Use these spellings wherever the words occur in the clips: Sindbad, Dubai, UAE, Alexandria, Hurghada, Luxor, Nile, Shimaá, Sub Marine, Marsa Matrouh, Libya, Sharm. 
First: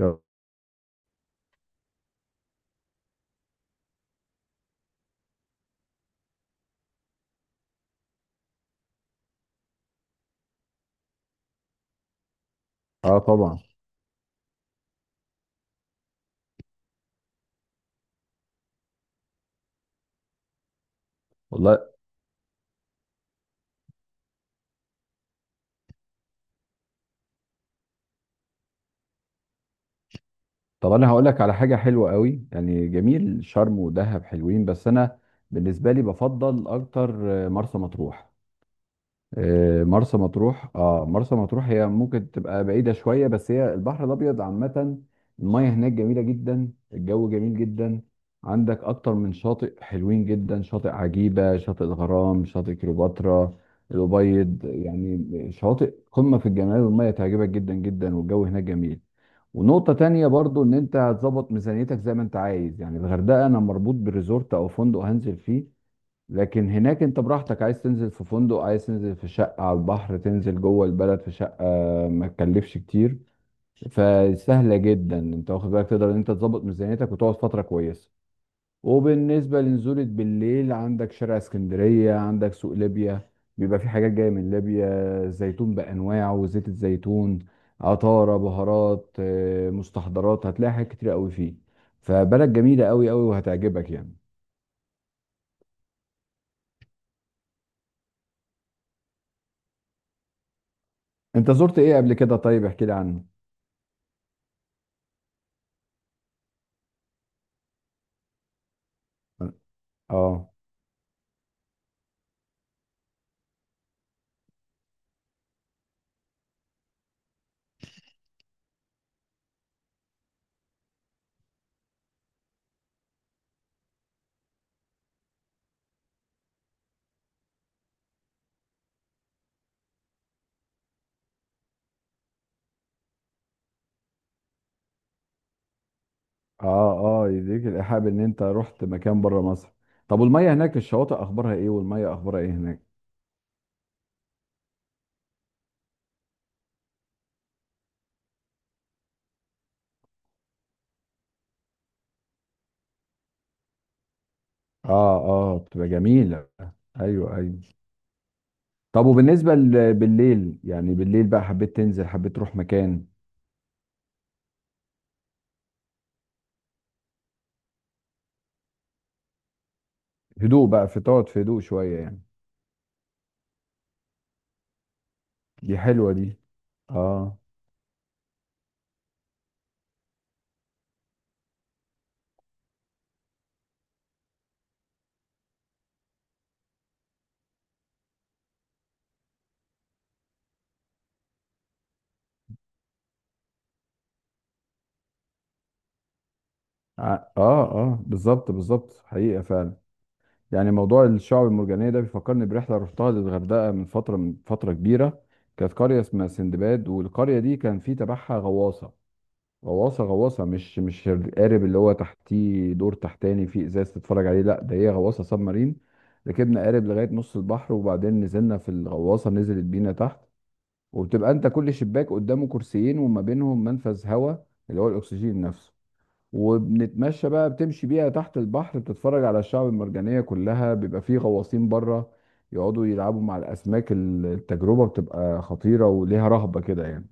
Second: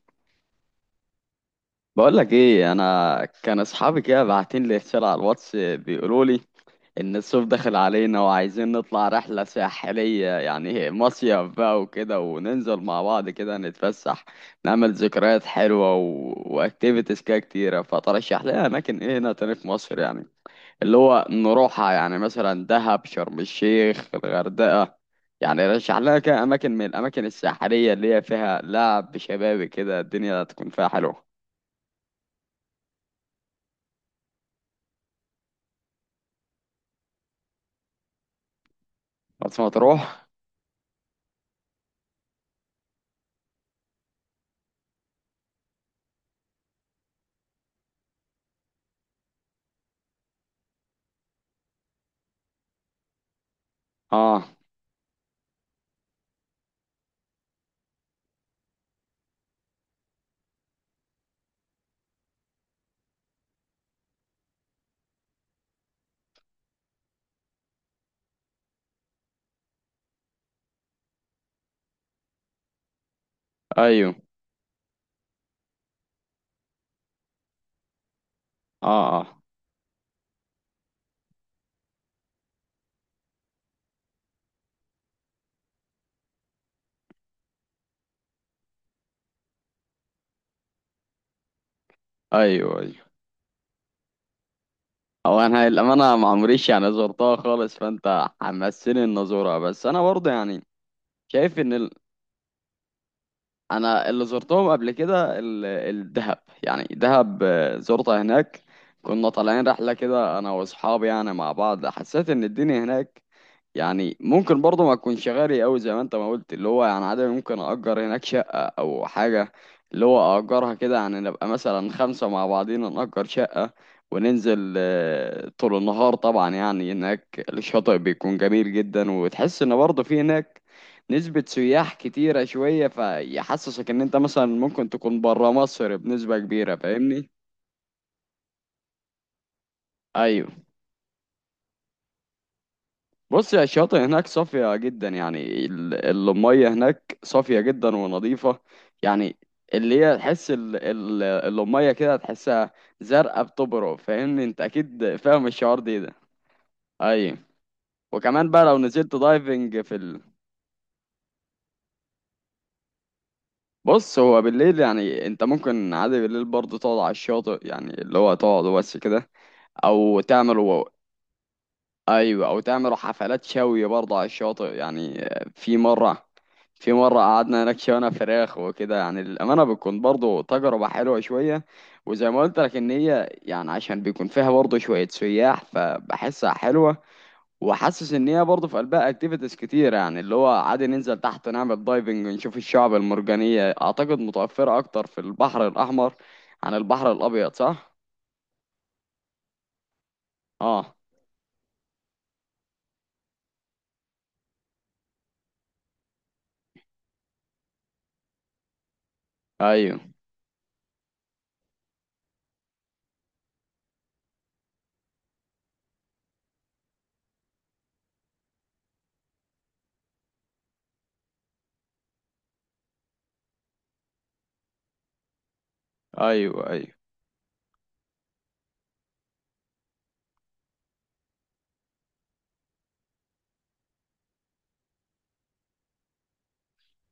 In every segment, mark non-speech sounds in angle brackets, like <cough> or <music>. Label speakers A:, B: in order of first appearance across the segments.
A: اه.
B: بقولك ايه، انا كان اصحابي كده باعتين لي رساله على الواتس بيقولوا لي ان الصيف داخل علينا وعايزين نطلع رحله ساحليه، يعني مصيف بقى وكده، وننزل مع بعض كده
A: طبعا.
B: نتفسح، نعمل ذكريات حلوه و... واكتيفيتيز كده كتيره. فترشح لنا اماكن ايه هنا تاني في مصر، يعني اللي هو
A: والله.
B: نروحها، يعني مثلا دهب، شرم الشيخ، الغردقه. يعني رشح لنا كده اماكن من الاماكن الساحليه اللي هي فيها لعب شبابي كده الدنيا تكون فيها
A: طب انا هقول
B: حلوه.
A: لك على حاجه حلوه قوي، يعني جميل، شرم ودهب حلوين بس انا بالنسبه لي بفضل اكتر مرسى مطروح.
B: مرسى مطروح.
A: مرسى مطروح هي ممكن تبقى بعيده شويه بس هي البحر الابيض عامه. الميه هناك جميله جدا، الجو جميل جدا. عندك اكتر من شاطئ حلوين جدا، شاطئ عجيبه، شاطئ الغرام، شاطئ كليوباترا
B: اه.
A: الابيض، يعني شواطئ قمه في الجمال والميه تعجبك جدا جدا والجو هناك جميل. ونقطة تانية برضو ان انت هتظبط ميزانيتك زي ما انت عايز، يعني الغردقة انا مربوط بالريزورت او فندق هنزل فيه، لكن هناك انت براحتك، عايز تنزل في فندق، عايز تنزل في شقة على البحر، تنزل جوه البلد في شقة ما تكلفش كتير.
B: ايوه.
A: فسهلة جدا انت واخد بالك، تقدر ان انت تظبط ميزانيتك وتقعد فترة كويسة.
B: اه اه.
A: وبالنسبة لنزولة بالليل، عندك شارع اسكندرية، عندك سوق ليبيا، بيبقى في حاجات جاية من ليبيا، زيتون بأنواعه وزيت الزيتون، عطارة، بهارات، مستحضرات، هتلاقي حاجات كتير قوي فيه. فبلد
B: ايوه
A: جميلة
B: ايوه.
A: قوي قوي وهتعجبك يعني.
B: هو انا الامانه ما عمريش يعني زرتها خالص، فانت حمسني ان ازورها، بس انا برضه يعني
A: انت
B: شايف
A: زرت
B: ان
A: ايه قبل كده؟ طيب احكي لي عنه.
B: انا اللي زرتهم قبل كده الدهب، يعني دهب، زرتها هناك. كنا طالعين رحله كده انا
A: اه.
B: واصحابي يعني مع بعض، حسيت ان الدنيا هناك يعني ممكن برضه ما تكونش غالي قوي زي ما انت ما قلت، اللي هو يعني عادي ممكن اجر هناك شقه او حاجه، اللي هو اجرها كده يعني نبقى مثلا خمسه مع بعضينا نأجر شقه وننزل طول النهار. طبعا يعني هناك الشاطئ بيكون جميل جدا، وتحس ان برضه في هناك نسبة سياح كتيرة شوية، فيحسسك ان انت مثلا ممكن تكون برا مصر بنسبة كبيرة.
A: اه. اه،
B: فاهمني؟
A: يديك الإيحاء ان انت رحت مكان بره مصر. طب
B: ايوه.
A: والمية هناك الشواطئ اخبارها ايه والمية اخبارها ايه هناك؟
B: بص يا، الشاطئ هناك صافية جدا، يعني المية هناك صافية جدا ونظيفة، يعني اللي هي تحس المية كده تحسها زرقاء بتبرق. فاهمني؟ انت اكيد
A: اه
B: فاهم
A: اه،
B: الشعور
A: بتبقى
B: ده.
A: جميلة.
B: ايوه.
A: ايوه ايوه.
B: وكمان بقى لو
A: طب
B: نزلت
A: وبالنسبة
B: دايفنج
A: بالليل، يعني بالليل بقى حبيت تنزل، حبيت تروح مكان.
B: بص هو بالليل يعني انت ممكن عادي بالليل برضه تقعد على الشاطئ، يعني اللي هو تقعد بس كده او
A: هدوء
B: تعملوا.
A: بقى، في تقعد في هدوء شوية يعني.
B: ايوه، او تعملوا حفلات شوي برضه على الشاطئ يعني. في
A: دي حلوة
B: مره
A: دي.
B: في مره
A: اه.
B: قعدنا هناك شوينا فراخ وكده، يعني الامانه بتكون برضه تجربه حلوه شويه. وزي ما قلت لك ان هي يعني عشان بيكون فيها برضه شويه سياح، فبحسها حلوه. وحاسس ان هي برضه في قلبها اكتيفيتيز كتير، يعني اللي هو عادي ننزل تحت نعمل دايفنج ونشوف الشعب المرجانيه، اعتقد متوفره اكتر في البحر الاحمر عن البحر
A: اه
B: الابيض، صح.
A: اه، بالظبط بالظبط، حقيقة فعلا. يعني
B: اه.
A: موضوع الشعب المرجانية ده بيفكرني برحلة رحتها للغردقة من فترة، من فترة كبيرة. كانت قرية اسمها سندباد، والقرية دي كان في تبعها غواصة.
B: ايوه
A: غواصة، مش القارب اللي هو تحتيه دور تحتاني فيه ازاز تتفرج عليه، لا ده هي غواصة سب مارين. ركبنا قارب لغاية نص البحر وبعدين نزلنا في الغواصة، نزلت بينا تحت. وبتبقى انت كل شباك قدامه كرسيين وما بينهم منفذ هواء اللي هو الاكسجين نفسه.
B: ايوه ايوه.
A: وبنتمشى بقى، بتمشي بيها تحت البحر بتتفرج على الشعب المرجانية كلها، بيبقى فيه غواصين بره يقعدوا يلعبوا مع الاسماك. التجربة بتبقى خطيرة وليها رهبة كده يعني.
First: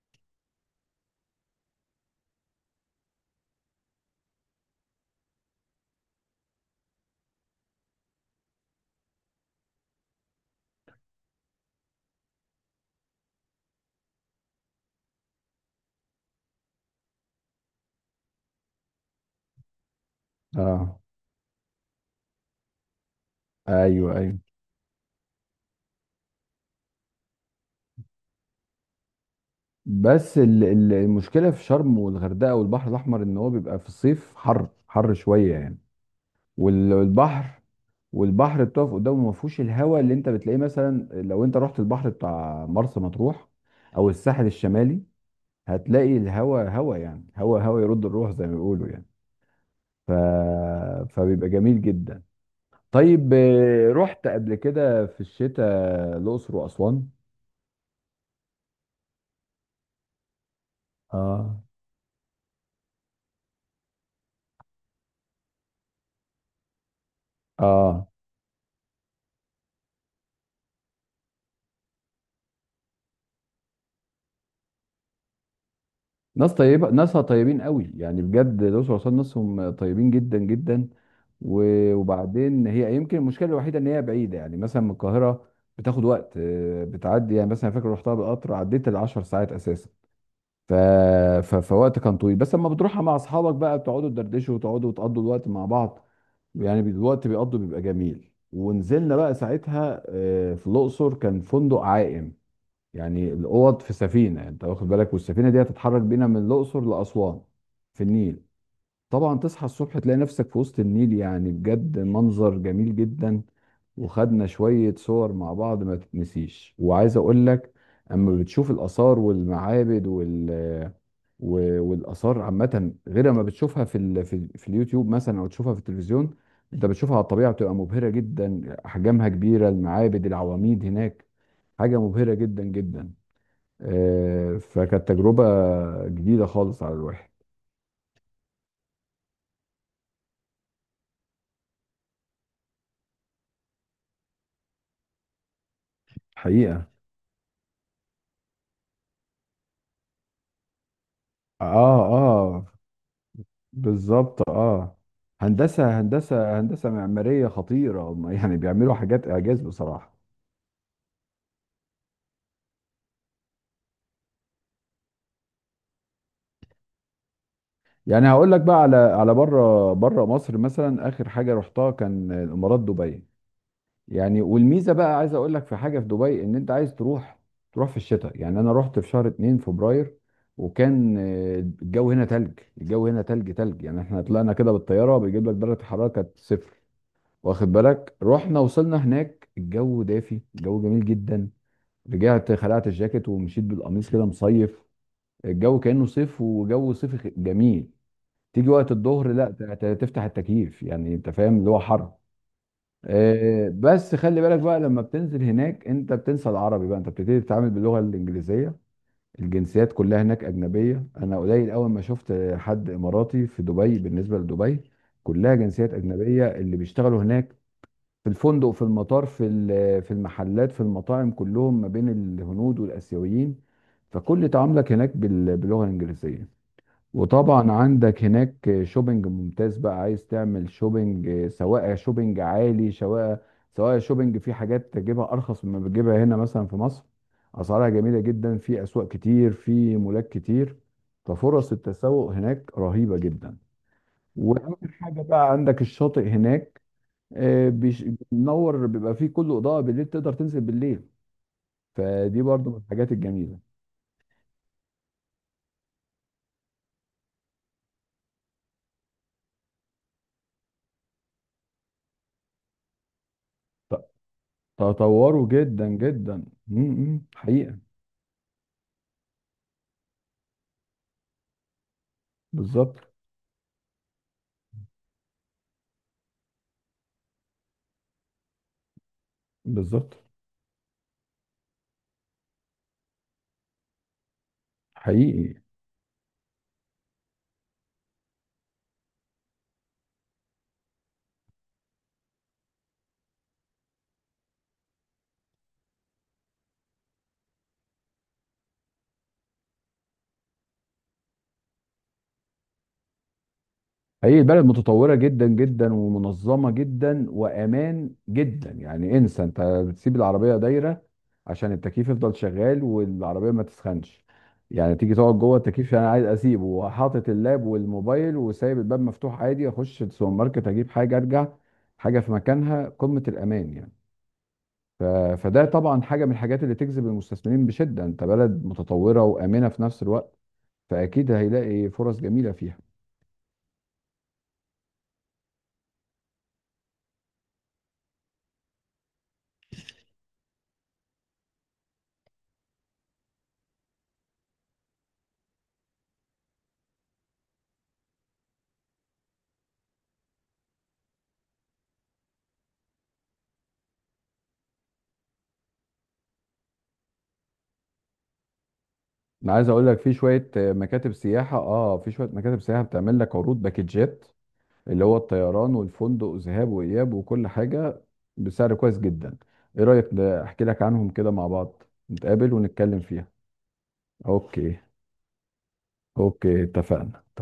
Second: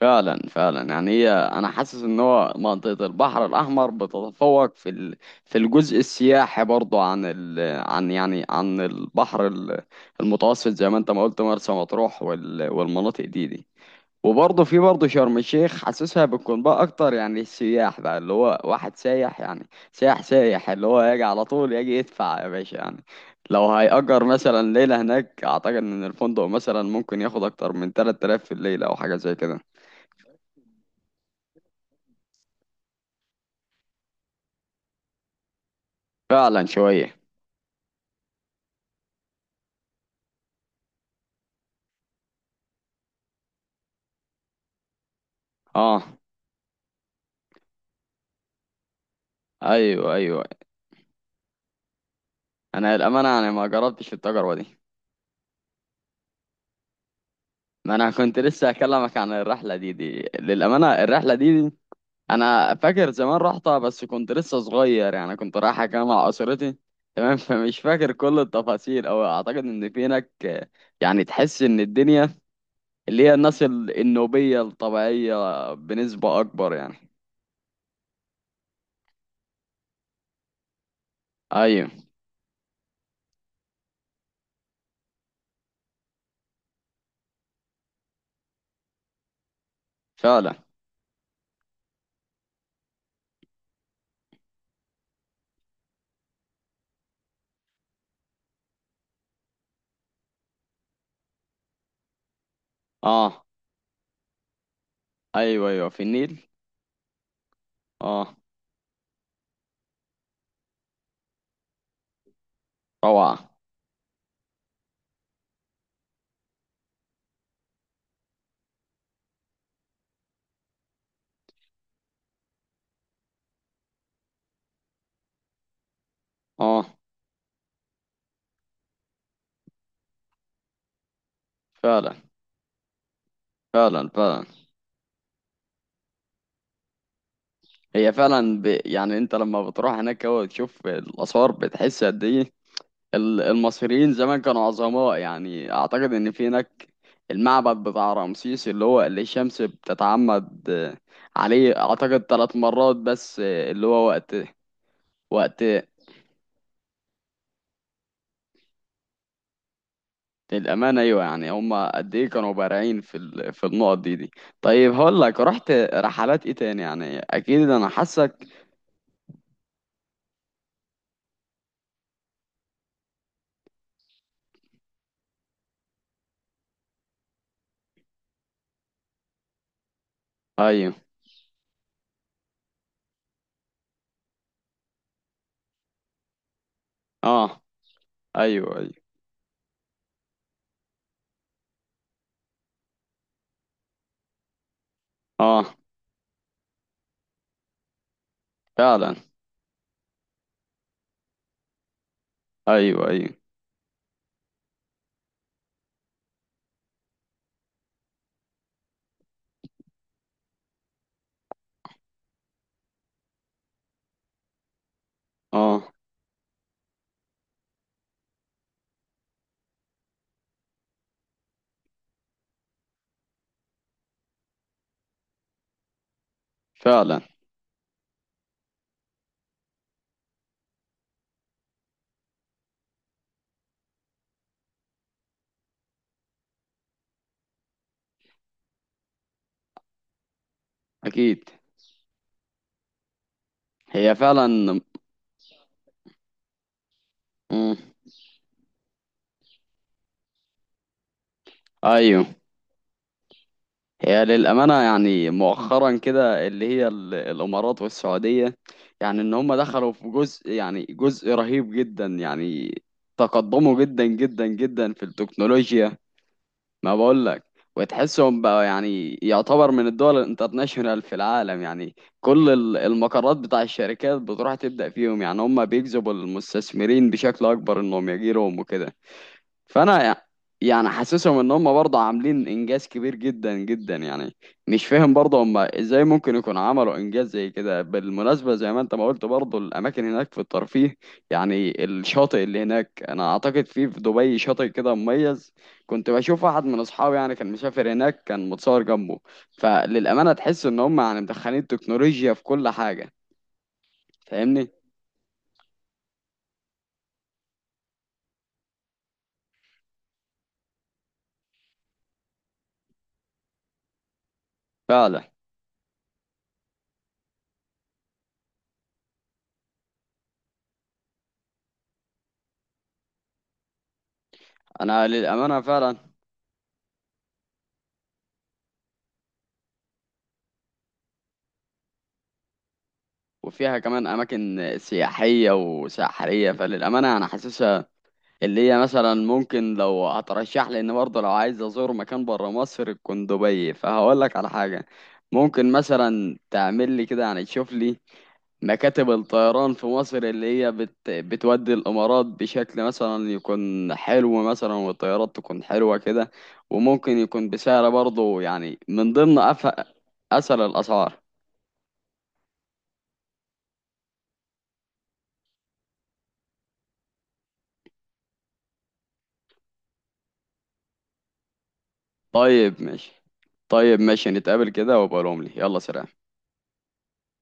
B: فعلا فعلا، يعني هي انا حاسس ان هو منطقة البحر الاحمر بتتفوق في الجزء السياحي برضو، عن يعني عن البحر المتوسط، زي ما انت ما قلت مرسى مطروح وال... والمناطق دي دي. وبرضه في برضه شرم الشيخ حاسسها بتكون بقى اكتر، يعني السياح بقى اللي هو واحد سايح يعني سايح سايح اللي
A: اه.
B: هو يجي على طول يجي، يدفع يا باشا يعني. لو
A: ايوه
B: هيأجر
A: ايوه.
B: مثلا ليلة هناك، اعتقد ان الفندق مثلا ممكن ياخد اكتر من 3000 في الليلة او حاجة زي كده.
A: بس المشكله في شرم والغردقه والبحر الاحمر ان هو بيبقى في الصيف حر حر شويه يعني.
B: فعلا
A: وال-
B: شوية.
A: والبحر والبحر بتقف قدامه ما فيهوش الهواء اللي انت بتلاقيه مثلا لو انت رحت البحر بتاع مرسى مطروح او الساحل الشمالي. هتلاقي
B: اه.
A: الهواء هواء، يعني هواء هواء يرد الروح زي ما بيقولوا يعني. ف...
B: ايوه ايوه.
A: فبيبقى جميل جدا.
B: انا للامانه
A: طيب
B: يعني ما جربتش
A: رحت
B: التجربه
A: قبل
B: دي.
A: كده في الشتاء الاقصر واسوان.
B: ما انا كنت لسه هكلمك عن الرحله دي، دي للامانه الرحله دي,
A: اه
B: دي انا فاكر زمان رحتها، بس كنت لسه صغير، يعني كنت رايحه كده مع اسرتي. تمام <laughs> فمش
A: اه.
B: فاكر كل التفاصيل، او اعتقد ان في هناك، يعني تحس ان الدنيا اللي هي الناس النوبيه الطبيعيه بنسبه
A: ناس
B: اكبر
A: طيبة،
B: يعني.
A: ناسها طيبين قوي يعني بجد، الأقصر وأسوان ناسهم طيبين جدا جدا.
B: ايوه.
A: وبعدين هي يمكن المشكلة الوحيدة إن هي بعيدة يعني مثلا من القاهرة، بتاخد وقت، بتعدي يعني مثلا، فاكر رحتها بالقطر عديت العشر ساعات أساسا.
B: فعلا.
A: ف... فوقت كان طويل، بس لما بتروحها مع أصحابك بقى بتقعدوا تدردشوا وتقعدوا وتقضوا الوقت مع بعض يعني. الوقت بيقضوا بيبقى جميل. ونزلنا بقى ساعتها في الأقصر، كان فندق عائم، يعني
B: اه.
A: الاوض في سفينه، يعني انت واخد بالك، والسفينه دي
B: ايوه ايوه في
A: هتتحرك بينا من
B: النيل.
A: الاقصر لاسوان في
B: اه.
A: النيل. طبعا تصحى الصبح تلاقي نفسك في وسط النيل، يعني بجد منظر جميل
B: روعه.
A: جدا. وخدنا شويه صور مع بعض ما تتنسيش. وعايز اقول لك، اما بتشوف الاثار والمعابد والاثار عامه، غير ما بتشوفها في اليوتيوب مثلا او تشوفها في التلفزيون، انت
B: اه.
A: بتشوفها على الطبيعه بتبقى مبهره جدا، احجامها كبيره، المعابد، العواميد هناك حاجه
B: فعلا
A: مبهره جدا جدا.
B: فعلا فعلا.
A: فكانت تجربة جديدة خالص على الواحد.
B: هي فعلا يعني انت لما بتروح هناك هو تشوف الاثار، بتحس قد ايه المصريين زمان كانوا عظماء يعني. اعتقد ان في
A: حقيقة.
B: هناك المعبد بتاع رمسيس اللي هو اللي الشمس بتتعمد عليه
A: اه
B: اعتقد ثلاث
A: اه،
B: مرات بس، اللي هو وقت.
A: بالظبط اه.
B: وقت
A: هندسة معمارية خطيرة هم <laughs> يعني بيعملوا حاجات إعجاز بصراحة.
B: الامانه ايوه، يعني هم قد ايه كانوا بارعين في النقط دي دي. طيب هقول لك رحت رحلات ايه تاني، يعني اكيد انا
A: يعني
B: حاسك.
A: هقول لك بقى على بره مصر مثلا، آخر حاجة رحتها كان الإمارات، دبي. يعني والميزه بقى عايز اقول لك في حاجه في دبي، ان انت عايز تروح، تروح في الشتاء، يعني انا رحت في شهر 2 فبراير.
B: ايوه.
A: وكان الجو هنا تلج، الجو هنا تلج يعني احنا طلعنا كده بالطياره بيجيب لك درجه الحراره كانت صفر.
B: اه.
A: واخد بالك؟ رحنا
B: ايوه
A: وصلنا
B: ايوه.
A: هناك، الجو دافي، الجو جميل جدا. رجعت خلعت الجاكيت ومشيت بالقميص كده، مصيف.
B: اه.
A: الجو كانه صيف وجو صيفي جميل. تيجي وقت
B: فعلا.
A: الظهر لا تفتح التكييف، يعني انت فاهم اللي هو حر.
B: ايوه ايوه.
A: بس خلي بالك بقى لما بتنزل هناك، انت بتنسى العربي بقى، انت بتبتدي تتعامل باللغه الانجليزيه. الجنسيات كلها هناك اجنبيه، انا قليل اول ما شفت حد اماراتي في دبي. بالنسبه لدبي، كلها
B: اه.
A: جنسيات اجنبيه اللي بيشتغلوا هناك، في الفندق، في المطار، في المحلات، في المطاعم، كلهم ما بين الهنود والاسيويين. فكل تعاملك هناك باللغه الانجليزيه.
B: فعلا.
A: وطبعا عندك هناك شوبينج ممتاز، بقى عايز تعمل شوبينج، سواء شوبينج عالي، سواء شوبينج في حاجات تجيبها ارخص مما بتجيبها هنا مثلا في مصر. اسعارها جميله جدا، في اسواق كتير، في مولات كتير.
B: اكيد.
A: ففرص التسوق هناك رهيبه جدا.
B: هي
A: واهم
B: فعلا.
A: حاجه بقى عندك الشاطئ هناك آه،
B: مم.
A: بيش- بينور، بيبقى فيه كله اضاءه بالليل، تقدر تنزل بالليل.
B: ايوه.
A: فدي برضو من الحاجات الجميله.
B: هي للامانه يعني مؤخرا كده اللي هي الامارات والسعوديه، يعني ان هم دخلوا في جزء، يعني جزء رهيب جدا، يعني تقدموا
A: ت-
B: جدا جدا جدا في
A: تطوروا جدا
B: التكنولوجيا.
A: جدا م-
B: ما
A: م،
B: بقول لك.
A: حقيقه.
B: وتحسهم بقى يعني يعتبر من الدول الانترناشونال في العالم، يعني كل
A: بالظبط
B: المقرات بتاع الشركات بتروح تبدأ فيهم، يعني هم بيجذبوا المستثمرين بشكل اكبر انهم يجي لهم وكده. فانا
A: بالظبط.
B: يعني حاسسهم ان هم برضه عاملين انجاز كبير جدا جدا يعني. مش فاهم برضه
A: حقيقي
B: هم ازاي ممكن يكون عملوا انجاز زي كده، بالمناسبه زي ما انت ما قلت برضه الاماكن هناك في الترفيه، يعني الشاطئ اللي هناك، انا اعتقد في في دبي شاطئ كده مميز. كنت بشوف واحد من اصحابي يعني كان مسافر هناك كان متصور جنبه، فللامانه تحس ان هم يعني مدخلين تكنولوجيا في كل حاجه.
A: حقيقي، البلد
B: فاهمني.
A: متطورة جدا جدا ومنظمة جدا وأمان جدا، يعني انسى، انت بتسيب العربية دايرة عشان التكييف يفضل شغال والعربية ما تسخنش، يعني تيجي
B: فعلا.
A: تقعد جوه التكييف، انا عايز اسيبه وحاطط اللاب والموبايل وسايب الباب مفتوح عادي، اخش السوبر ماركت اجيب حاجة ارجع، حاجة في مكانها، قمة الأمان يعني. ف...
B: انا للامانه
A: فده طبعا
B: فعلا.
A: حاجة من الحاجات اللي تجذب المستثمرين بشدة، انت بلد متطورة وآمنة في نفس الوقت، فأكيد هيلاقي فرص جميلة فيها.
B: وفيها كمان أماكن سياحية وساحرية، فللأمانة أنا حاسسها اللي هي مثلا ممكن، لو هترشح لي إن برضه لو عايز أزور مكان برا مصر تكون دبي، فهقول لك على حاجة ممكن مثلا تعمل لي كده، يعني تشوف لي مكاتب الطيران في مصر اللي هي بتودي الإمارات بشكل مثلا يكون حلو، مثلا والطيارات تكون حلوة كده، وممكن يكون بسعر برضه، يعني من ضمن
A: انا عايز اقول لك في شويه
B: أسهل
A: مكاتب
B: الأسعار.
A: سياحه، اه، في شويه مكاتب سياحه بتعمل لك عروض باكجات، اللي هو الطيران والفندق وذهاب واياب وكل حاجه، بسعر كويس جدا. ايه رايك ده؟ احكي لك عنهم كده مع بعض، نتقابل
B: طيب
A: ونتكلم
B: ماشي.
A: فيها.
B: طيب ماشي، نتقابل
A: اوكي.
B: كده وابقى لهم لي، يلا سلام.
A: اوكي، اتفقنا.